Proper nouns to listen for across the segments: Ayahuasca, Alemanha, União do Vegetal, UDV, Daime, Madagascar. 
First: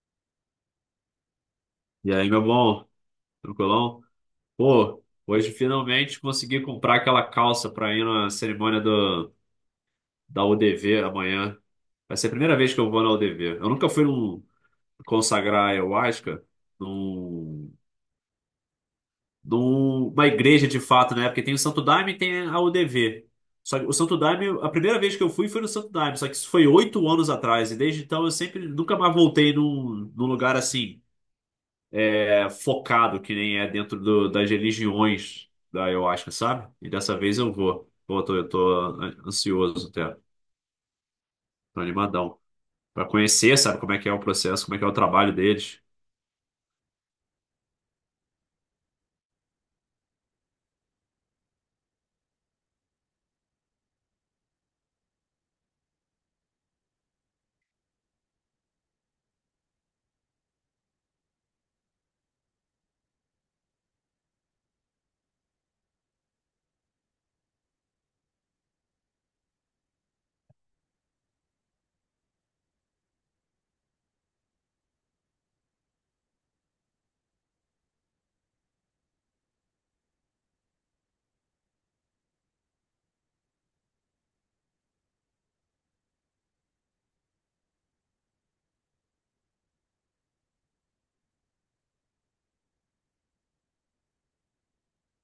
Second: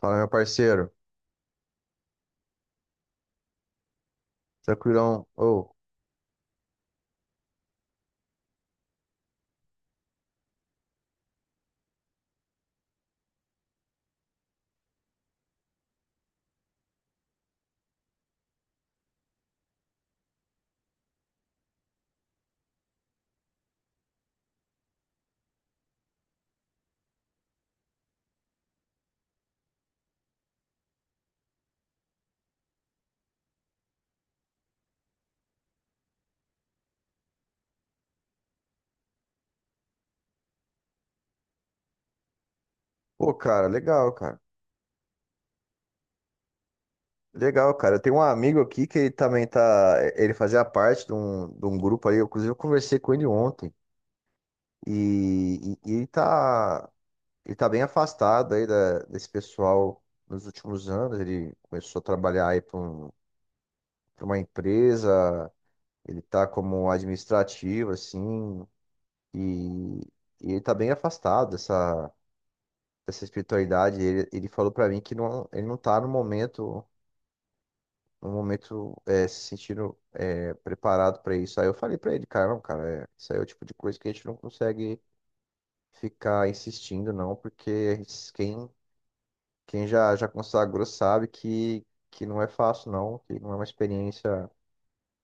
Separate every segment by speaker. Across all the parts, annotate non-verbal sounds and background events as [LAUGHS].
Speaker 1: Fala, meu parceiro.
Speaker 2: E aí, meu bom? Tranquilão? Pô,
Speaker 1: Tranquilão.
Speaker 2: hoje finalmente consegui comprar aquela calça pra ir na cerimônia da UDV amanhã. Vai ser a primeira vez que eu vou na UDV. Eu nunca fui consagrar ayahuasca num, numa igreja de fato, né? Porque tem o Santo Daime e tem a UDV. Só que o Santo Daime, a primeira vez que eu fui foi no Santo Daime, só que isso foi 8 anos atrás. E desde então eu sempre nunca mais voltei num lugar assim. É focado, que nem é dentro das religiões da ayahuasca, sabe? E dessa vez eu vou. Pô, eu tô ansioso até, tô animadão. Pra
Speaker 1: Pô,
Speaker 2: conhecer,
Speaker 1: cara,
Speaker 2: sabe, como é que
Speaker 1: legal,
Speaker 2: é o
Speaker 1: cara.
Speaker 2: processo, como é que é o trabalho deles.
Speaker 1: Legal, cara. Eu tenho um amigo aqui que ele também tá. Ele fazia parte de um grupo aí. Inclusive, eu conversei com ele ontem. E ele tá. Ele tá bem afastado aí desse pessoal nos últimos anos. Ele começou a trabalhar aí pra uma empresa. Ele tá como administrativo, assim. E, e ele tá bem afastado dessa. Dessa espiritualidade, ele falou pra mim que não, ele não tá no momento, no momento se sentindo preparado pra isso. Aí eu falei pra ele, cara, não, cara, é, isso aí é o tipo de coisa que a gente não consegue ficar insistindo, não, porque quem já consagrou sabe que não é fácil, não, que não é uma experiência,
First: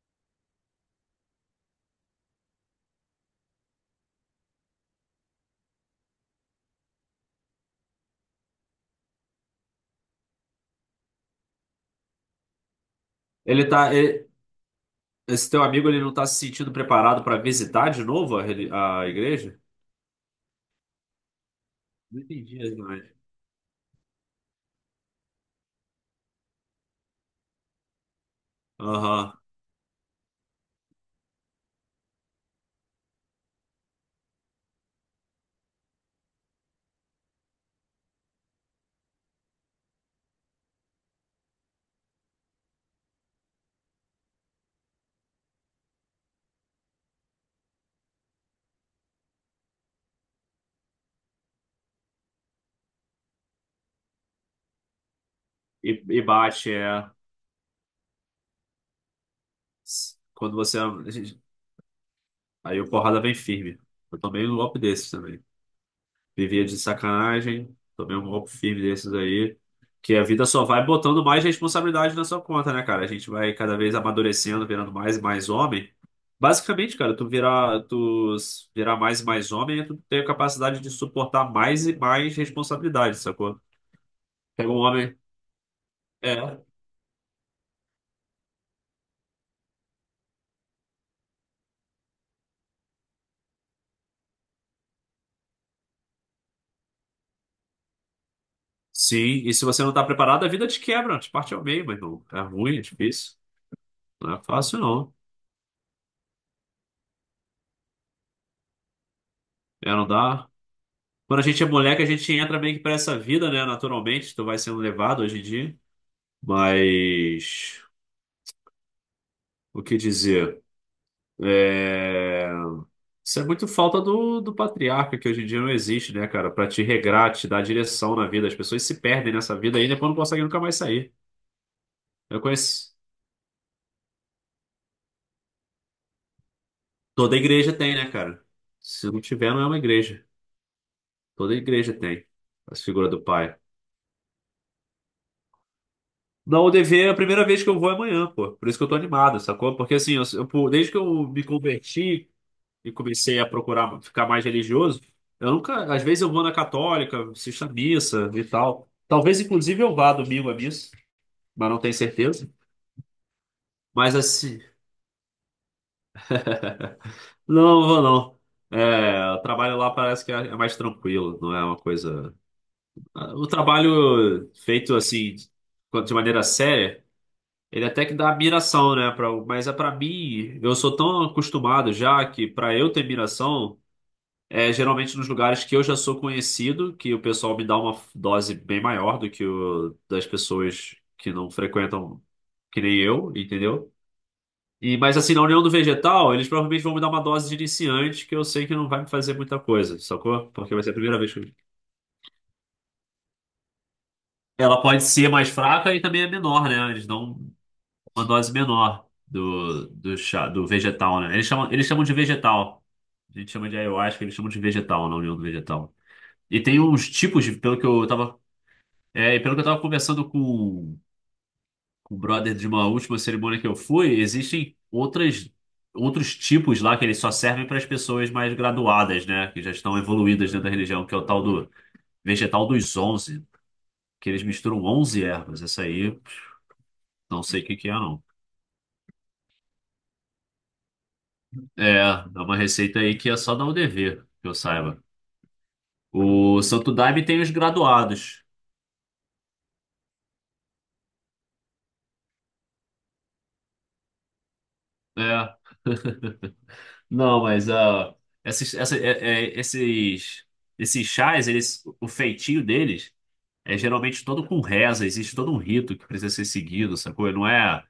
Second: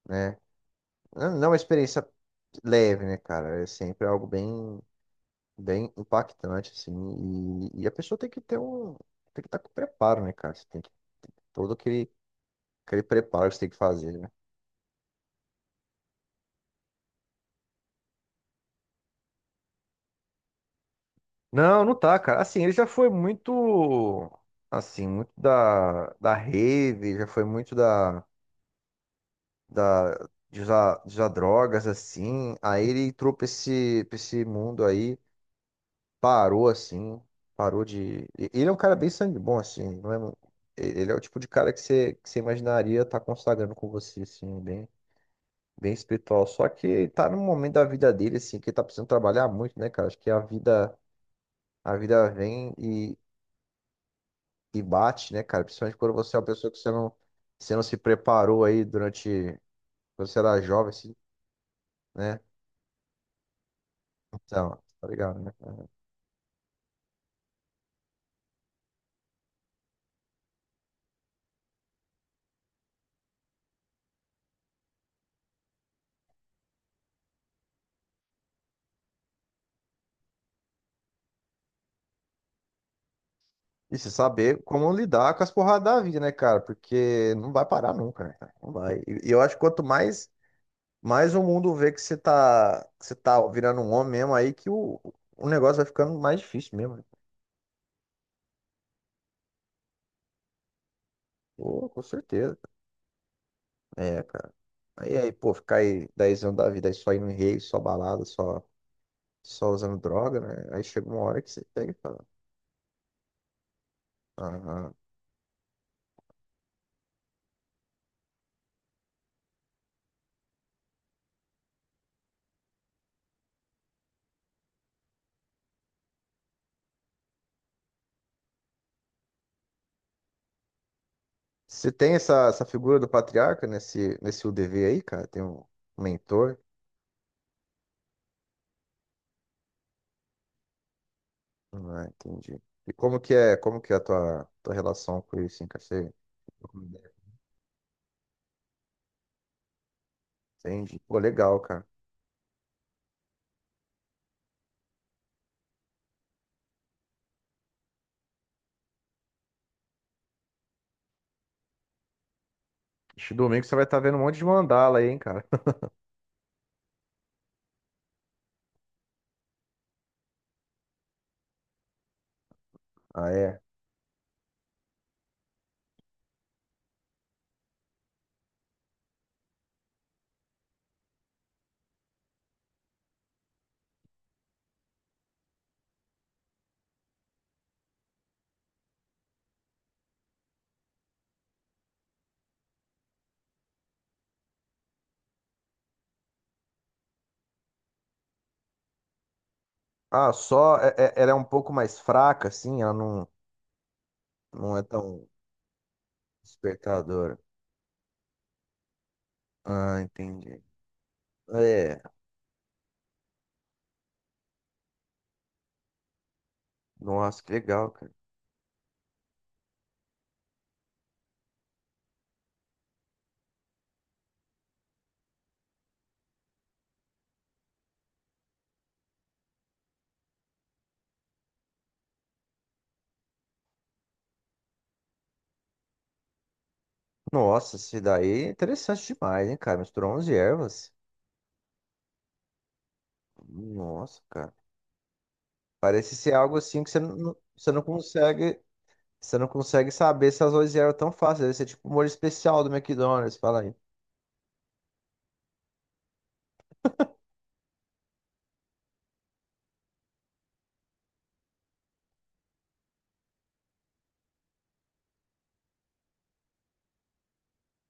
Speaker 1: né? Não é uma experiência leve, né, cara? É sempre algo bem, bem impactante, assim, e a pessoa tem que ter tem que estar com preparo, né, cara? Você tem que todo aquele Aquele preparo que você
Speaker 2: Ele
Speaker 1: tem que
Speaker 2: tá.
Speaker 1: fazer,
Speaker 2: ele-
Speaker 1: né?
Speaker 2: Esse teu amigo, ele não tá se sentindo preparado pra visitar de novo a igreja?
Speaker 1: Não, não tá,
Speaker 2: Não
Speaker 1: cara.
Speaker 2: entendi
Speaker 1: Assim, ele
Speaker 2: isso,
Speaker 1: já
Speaker 2: mas.
Speaker 1: foi muito, assim, muito da rave, já foi muito
Speaker 2: Aham.
Speaker 1: de usar drogas, assim. Aí ele entrou pra esse mundo aí, parou, assim, Ele é um cara bem sangue bom, assim, não é... mu- e- Ele é o tipo de cara que você imaginaria estar consagrando com você, assim, bem, bem espiritual. Só que tá num momento da vida dele, assim, que ele tá precisando trabalhar muito, né, cara? Acho que a vida vem e bate, né, cara? Principalmente
Speaker 2: E,
Speaker 1: quando
Speaker 2: e
Speaker 1: você é uma pessoa
Speaker 2: bate,
Speaker 1: que
Speaker 2: é.
Speaker 1: você não se preparou aí durante, quando você
Speaker 2: Quando
Speaker 1: era
Speaker 2: você.
Speaker 1: jovem, assim, né?
Speaker 2: Aí o porrada vem firme. Eu tomei um
Speaker 1: Então,
Speaker 2: golpe
Speaker 1: tá
Speaker 2: desses
Speaker 1: ligado,
Speaker 2: também.
Speaker 1: né?
Speaker 2: Vivia de sacanagem. Tomei um golpe firme desses aí. Que a vida só vai botando mais responsabilidade na sua conta, né, cara? A gente vai cada vez amadurecendo, virando mais e mais homem. Basicamente, cara, tu virar, tu s- virar mais e mais homem, é tu tem a capacidade de suportar mais e mais responsabilidade, sacou?
Speaker 1: E se saber
Speaker 2: Pega um
Speaker 1: como
Speaker 2: homem.
Speaker 1: lidar com as porradas da vida, né, cara?
Speaker 2: É.
Speaker 1: Porque não vai parar nunca, né, cara? Não vai. E eu acho que quanto mais, mais o mundo vê que você tá virando um homem mesmo aí, o negócio vai ficando mais difícil mesmo, né?
Speaker 2: Sim, e se você não tá preparado, a vida te quebra, te parte ao meio,
Speaker 1: Pô,
Speaker 2: mas
Speaker 1: com
Speaker 2: não. É
Speaker 1: certeza.
Speaker 2: ruim, é difícil.
Speaker 1: É,
Speaker 2: Não é
Speaker 1: cara.
Speaker 2: fácil, não.
Speaker 1: Pô, ficar aí 10 anos da vida aí só indo em rave, só balada, só. Só
Speaker 2: É,
Speaker 1: usando
Speaker 2: não
Speaker 1: droga,
Speaker 2: dá.
Speaker 1: né? Aí chega uma
Speaker 2: Quando
Speaker 1: hora
Speaker 2: a
Speaker 1: que
Speaker 2: gente
Speaker 1: você
Speaker 2: é
Speaker 1: pega e
Speaker 2: moleque, a
Speaker 1: fala.
Speaker 2: gente entra meio que pra essa vida, né? Naturalmente, tu vai sendo
Speaker 1: Aham.
Speaker 2: levado hoje em dia. Mas o que dizer? É... Isso é muito falta do patriarca, que hoje em dia não existe, né, cara? Pra te regrar, te dar direção na vida. As pessoas se perdem nessa vida aí e depois não conseguem nunca mais sair.
Speaker 1: Você tem
Speaker 2: Eu
Speaker 1: essa
Speaker 2: conheço.
Speaker 1: figura do patriarca nesse UDV aí, cara? Tem um mentor?
Speaker 2: Toda igreja tem, né, cara? Se não tiver, não é uma igreja. Toda igreja
Speaker 1: Ah,
Speaker 2: tem
Speaker 1: entendi.
Speaker 2: a
Speaker 1: E
Speaker 2: figura do pai.
Speaker 1: como que é a tua relação com isso, hein, cara? Você
Speaker 2: Na UDV é a primeira vez que eu vou é amanhã, pô. Por isso que eu tô animado, sacou? Porque assim, desde que
Speaker 1: entende? Pô,
Speaker 2: eu me
Speaker 1: legal, cara.
Speaker 2: converti e comecei a procurar ficar mais religioso, eu nunca, às vezes eu vou na católica, assisto à missa e tal. Talvez inclusive eu vá domingo à missa, mas não tenho certeza.
Speaker 1: Este domingo você vai estar
Speaker 2: Mas
Speaker 1: vendo um monte de
Speaker 2: assim,
Speaker 1: mandala aí, hein, cara? [LAUGHS]
Speaker 2: [LAUGHS] não vou não. É, o trabalho lá parece que é mais tranquilo, não é uma coisa.
Speaker 1: Ah,
Speaker 2: O
Speaker 1: é.
Speaker 2: trabalho feito assim, de maneira séria, ele até que dá admiração, né? Mas é para mim, eu sou tão acostumado já que para eu ter admiração. É, geralmente nos lugares que eu já sou conhecido, que o pessoal me dá uma dose bem maior do que o das pessoas que não frequentam, que nem eu, entendeu? E mas assim, na União do Vegetal, eles provavelmente vão me dar uma dose de iniciante que eu sei que não vai me fazer muita coisa,
Speaker 1: Ah,
Speaker 2: sacou? Porque
Speaker 1: só
Speaker 2: vai ser a primeira
Speaker 1: ela
Speaker 2: vez
Speaker 1: é
Speaker 2: que
Speaker 1: um
Speaker 2: eu...
Speaker 1: pouco mais fraca, assim, ela não, não
Speaker 2: Ela
Speaker 1: é
Speaker 2: pode
Speaker 1: tão
Speaker 2: ser mais fraca e também é menor, né? Eles
Speaker 1: despertadora.
Speaker 2: dão uma dose menor do,
Speaker 1: Ah,
Speaker 2: do chá,
Speaker 1: entendi.
Speaker 2: do vegetal, né? Eles chamam, eles
Speaker 1: É,
Speaker 2: chamam de vegetal. A gente chama de ayahuasca, eles chamam de vegetal na União do Vegetal. E tem uns
Speaker 1: nossa,
Speaker 2: tipos,
Speaker 1: que
Speaker 2: pelo que
Speaker 1: legal,
Speaker 2: eu
Speaker 1: cara.
Speaker 2: tava. É, e pelo que eu estava conversando com o brother de uma última cerimônia que eu fui, existem outros tipos lá que eles só servem para as pessoas mais graduadas, né? Que já estão evoluídas dentro da religião, que é o tal do vegetal dos onze, que eles misturam 11 ervas. Essa aí, pff, não sei o que
Speaker 1: Nossa,
Speaker 2: que é,
Speaker 1: esse
Speaker 2: não.
Speaker 1: daí é interessante demais, hein, cara? Misturou 11 ervas.
Speaker 2: É uma receita aí que é só dar o
Speaker 1: Nossa,
Speaker 2: dever, que
Speaker 1: cara.
Speaker 2: eu saiba.
Speaker 1: Parece ser algo
Speaker 2: O
Speaker 1: assim que
Speaker 2: Santo
Speaker 1: você não,
Speaker 2: Daime
Speaker 1: não-
Speaker 2: tem os graduados.
Speaker 1: você não consegue saber se as 11 ervas tão fáceis. Deve ser tipo o molho especial do McDonald's, fala aí.
Speaker 2: É, não, mas esses, essa- é- é- esses, esses chás, eles, o feitinho deles é geralmente todo com reza, existe todo um rito que precisa ser seguido, sacou? Não é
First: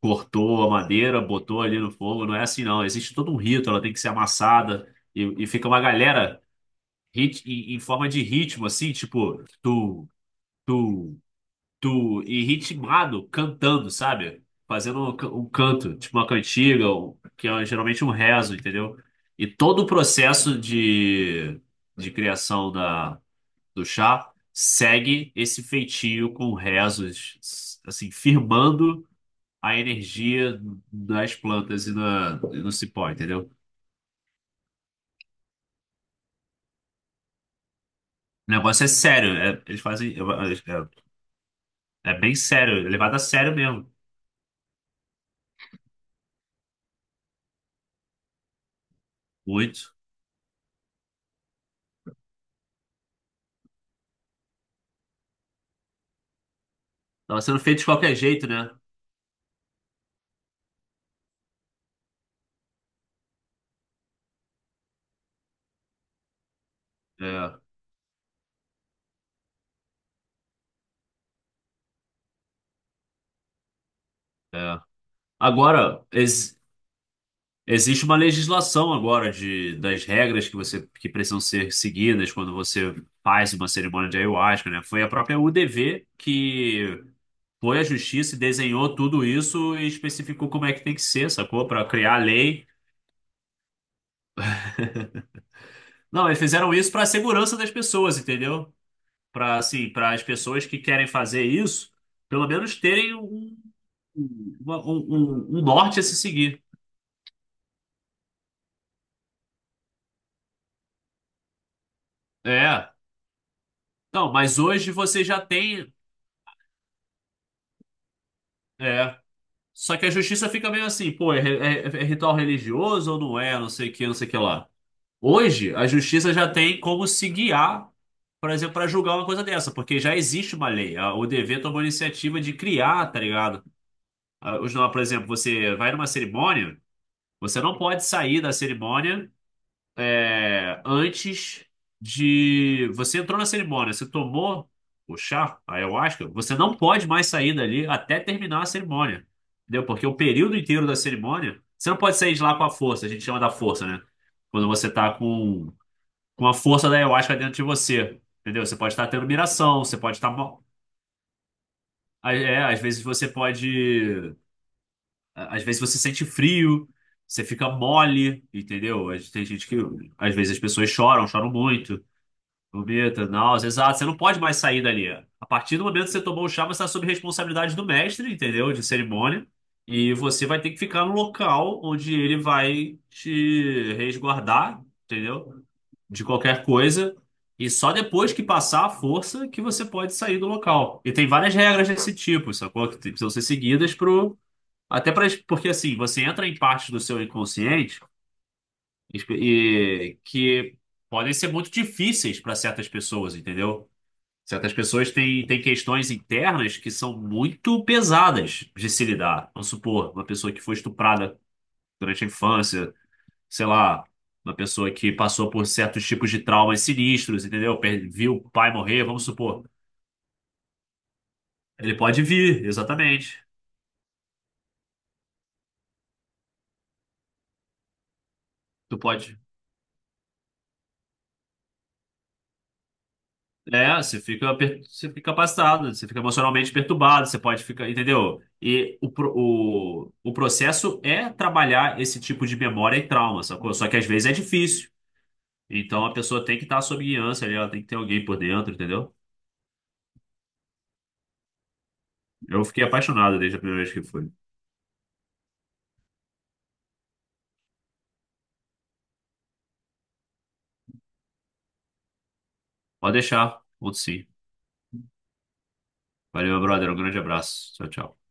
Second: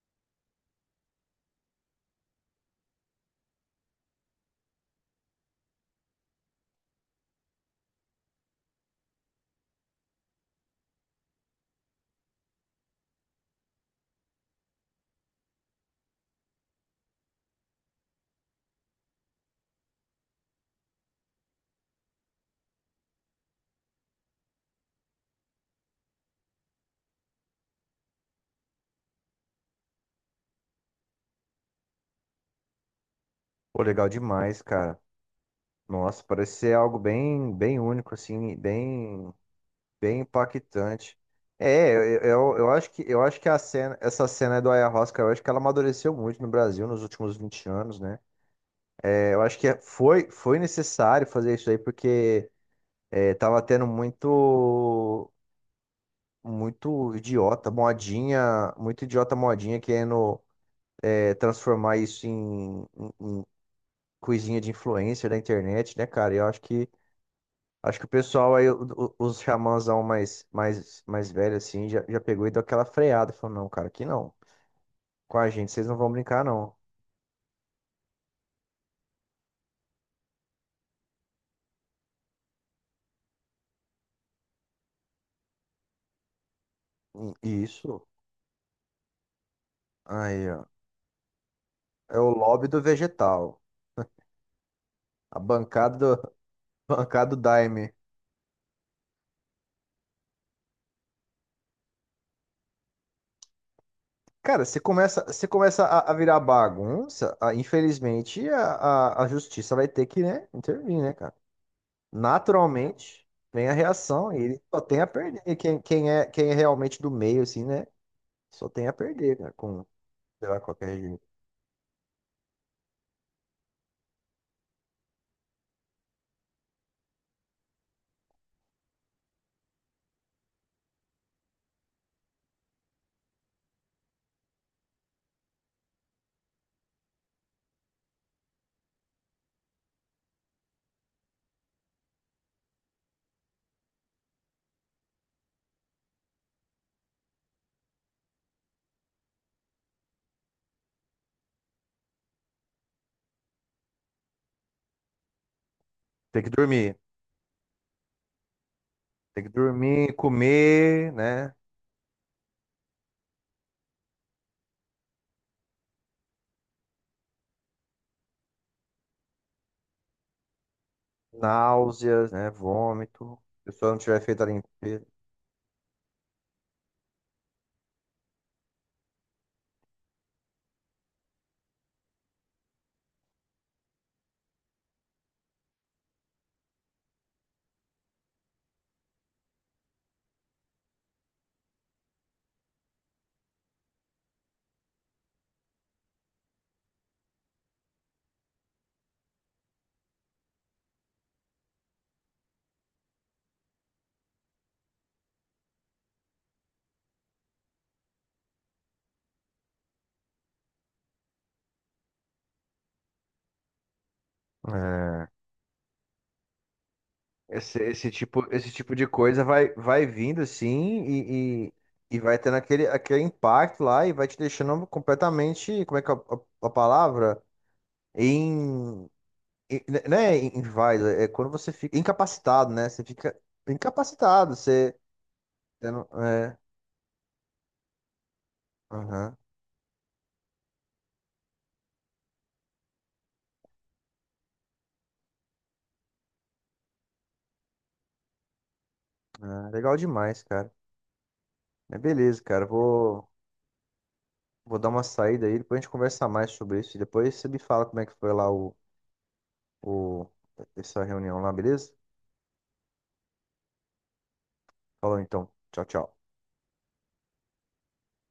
Speaker 2: cortou a madeira, botou ali no fogo, não é assim não. Existe todo um rito, ela tem que ser amassada e fica uma galera em forma de ritmo, assim, tipo tu, e ritmado, cantando, sabe? Fazendo um canto, tipo uma cantiga, que é geralmente um rezo, entendeu? E todo o processo de criação do chá segue esse feitio com rezos, assim, firmando a energia das plantas e no cipó, entendeu?
Speaker 1: Pô, legal demais, cara. Nossa, parece ser algo bem, bem único,
Speaker 2: O
Speaker 1: assim,
Speaker 2: negócio é sério,
Speaker 1: bem,
Speaker 2: eles fazem.
Speaker 1: bem impactante. É,
Speaker 2: É, é bem
Speaker 1: eu
Speaker 2: sério, é
Speaker 1: acho
Speaker 2: levado a
Speaker 1: eu acho que
Speaker 2: sério
Speaker 1: a
Speaker 2: mesmo.
Speaker 1: cena, essa cena do Ayahuasca, eu acho que ela amadureceu muito no Brasil nos últimos 20 anos, né? É, eu acho que
Speaker 2: Muito.
Speaker 1: foi necessário fazer isso aí, porque é, tava tendo muito,
Speaker 2: Tava sendo feito de qualquer jeito, né?
Speaker 1: muito idiota modinha querendo é, transformar isso em coisinha de influencer da internet, né, cara? Eu acho
Speaker 2: É,
Speaker 1: que o pessoal aí, os xamãzão mais, mais, mais velho assim, já, já pegou e deu aquela freada, falou, não, cara, aqui não.
Speaker 2: é.
Speaker 1: Com a gente, vocês não
Speaker 2: Agora,
Speaker 1: vão brincar, não.
Speaker 2: existe uma legislação agora das regras que precisam ser seguidas quando você faz uma cerimônia de ayahuasca, né? Foi a própria UDV que
Speaker 1: E
Speaker 2: foi a
Speaker 1: isso
Speaker 2: justiça e desenhou tudo isso e
Speaker 1: aí,
Speaker 2: especificou como
Speaker 1: ó.
Speaker 2: é que tem que ser, sacou? Pra criar
Speaker 1: É
Speaker 2: a
Speaker 1: o lobby
Speaker 2: lei.
Speaker 1: do vegetal.
Speaker 2: [LAUGHS]
Speaker 1: A bancada
Speaker 2: Não,
Speaker 1: do,
Speaker 2: eles fizeram
Speaker 1: [LAUGHS]
Speaker 2: isso pra
Speaker 1: bancada do
Speaker 2: segurança das
Speaker 1: Daime.
Speaker 2: pessoas, entendeu? Pra assim, para as pessoas que querem fazer isso, pelo menos terem um,
Speaker 1: Cara,
Speaker 2: uma-
Speaker 1: você
Speaker 2: um, um- um
Speaker 1: começa
Speaker 2: norte a
Speaker 1: a
Speaker 2: se
Speaker 1: virar
Speaker 2: seguir.
Speaker 1: bagunça, infelizmente a justiça vai ter que, né, intervir, né, cara?
Speaker 2: É.
Speaker 1: Naturalmente, vem a reação
Speaker 2: Não,
Speaker 1: e
Speaker 2: mas
Speaker 1: ele só
Speaker 2: hoje
Speaker 1: tem a
Speaker 2: você já
Speaker 1: perder. E
Speaker 2: tem.
Speaker 1: quem é realmente do meio, assim, né? Só tem a
Speaker 2: É.
Speaker 1: perder, cara, com,
Speaker 2: Só que a
Speaker 1: sei
Speaker 2: justiça
Speaker 1: lá,
Speaker 2: fica meio
Speaker 1: qualquer
Speaker 2: assim,
Speaker 1: regime.
Speaker 2: pô, é ritual religioso ou não é? Não sei o que, não sei o que lá. Hoje, a justiça já tem como se guiar, por exemplo, para julgar uma coisa dessa, porque já existe uma lei. A ODV tomou a iniciativa de criar, tá ligado? Não, por exemplo, você vai numa cerimônia, você não pode sair da cerimônia antes de. Você entrou na cerimônia, você tomou o chá, a ayahuasca, você não pode mais sair dali até terminar a cerimônia. Entendeu? Porque o período inteiro da cerimônia, você não pode sair de lá com a força, a gente chama da força, né? Quando você tá com
Speaker 1: Tem
Speaker 2: com
Speaker 1: que
Speaker 2: a força
Speaker 1: dormir.
Speaker 2: da ayahuasca dentro de você. Entendeu? Você pode estar tendo
Speaker 1: Tem que
Speaker 2: miração, você
Speaker 1: dormir,
Speaker 2: pode estar mal.
Speaker 1: comer, né?
Speaker 2: É, às vezes você pode. Às vezes você sente frio, você fica mole, entendeu? Tem gente que. Às vezes as pessoas choram, choram muito,
Speaker 1: Náuseas, né?
Speaker 2: vomita,
Speaker 1: Vômito. Se a
Speaker 2: náuseas.
Speaker 1: pessoa não
Speaker 2: Exato, você não
Speaker 1: tiver
Speaker 2: pode
Speaker 1: feito a
Speaker 2: mais sair
Speaker 1: limpeza.
Speaker 2: dali. A partir do momento que você tomou o chá, você está sob responsabilidade do mestre, entendeu? De cerimônia. E você vai ter que ficar no local onde ele vai te resguardar, entendeu, de qualquer coisa. E só depois que passar a força que você pode sair do local. E tem várias regras desse tipo, sacou? Que precisam ser seguidas pro... Até pra... Porque assim, você entra em partes do seu inconsciente e que podem ser muito difíceis para certas pessoas, entendeu? Certas pessoas têm questões internas que são muito pesadas de se lidar. Vamos supor, uma pessoa que foi estuprada durante a infância, sei lá, uma pessoa que
Speaker 1: É.
Speaker 2: passou por certos tipos de traumas sinistros, entendeu? Viu o pai
Speaker 1: Esse tipo
Speaker 2: morrer,
Speaker 1: de
Speaker 2: vamos
Speaker 1: coisa
Speaker 2: supor.
Speaker 1: vai, vai vindo assim
Speaker 2: Ele
Speaker 1: e
Speaker 2: pode
Speaker 1: vai tendo
Speaker 2: vir,
Speaker 1: aquele, aquele
Speaker 2: exatamente.
Speaker 1: impacto lá e vai te deixando completamente, como é que é a palavra?
Speaker 2: Tu
Speaker 1: Em,
Speaker 2: pode.
Speaker 1: em- não é em- inválido, é quando você fica incapacitado, né? Você fica
Speaker 2: É, você fica,
Speaker 1: incapacitado, você,
Speaker 2: você fica
Speaker 1: você
Speaker 2: passado,
Speaker 1: não,
Speaker 2: você fica
Speaker 1: é,
Speaker 2: emocionalmente perturbado, você pode ficar, entendeu? E o, pro-
Speaker 1: aham,
Speaker 2: o, o processo é trabalhar esse tipo de memória e trauma, sacou? Só que às vezes é difícil. Então a pessoa tem que estar sob guiança ali, ela tem que ter alguém por dentro, entendeu?
Speaker 1: ah, legal demais, cara. É beleza, cara,
Speaker 2: Eu fiquei
Speaker 1: vou,
Speaker 2: apaixonado desde a primeira vez que fui.
Speaker 1: vou dar uma saída aí, depois a gente conversa mais sobre isso e depois você me fala como é que foi lá o, essa reunião lá, beleza?
Speaker 2: Pode deixar, outro sim.
Speaker 1: Falou então, tchau, tchau.
Speaker 2: Valeu, meu brother. Um grande abraço. Tchau, tchau.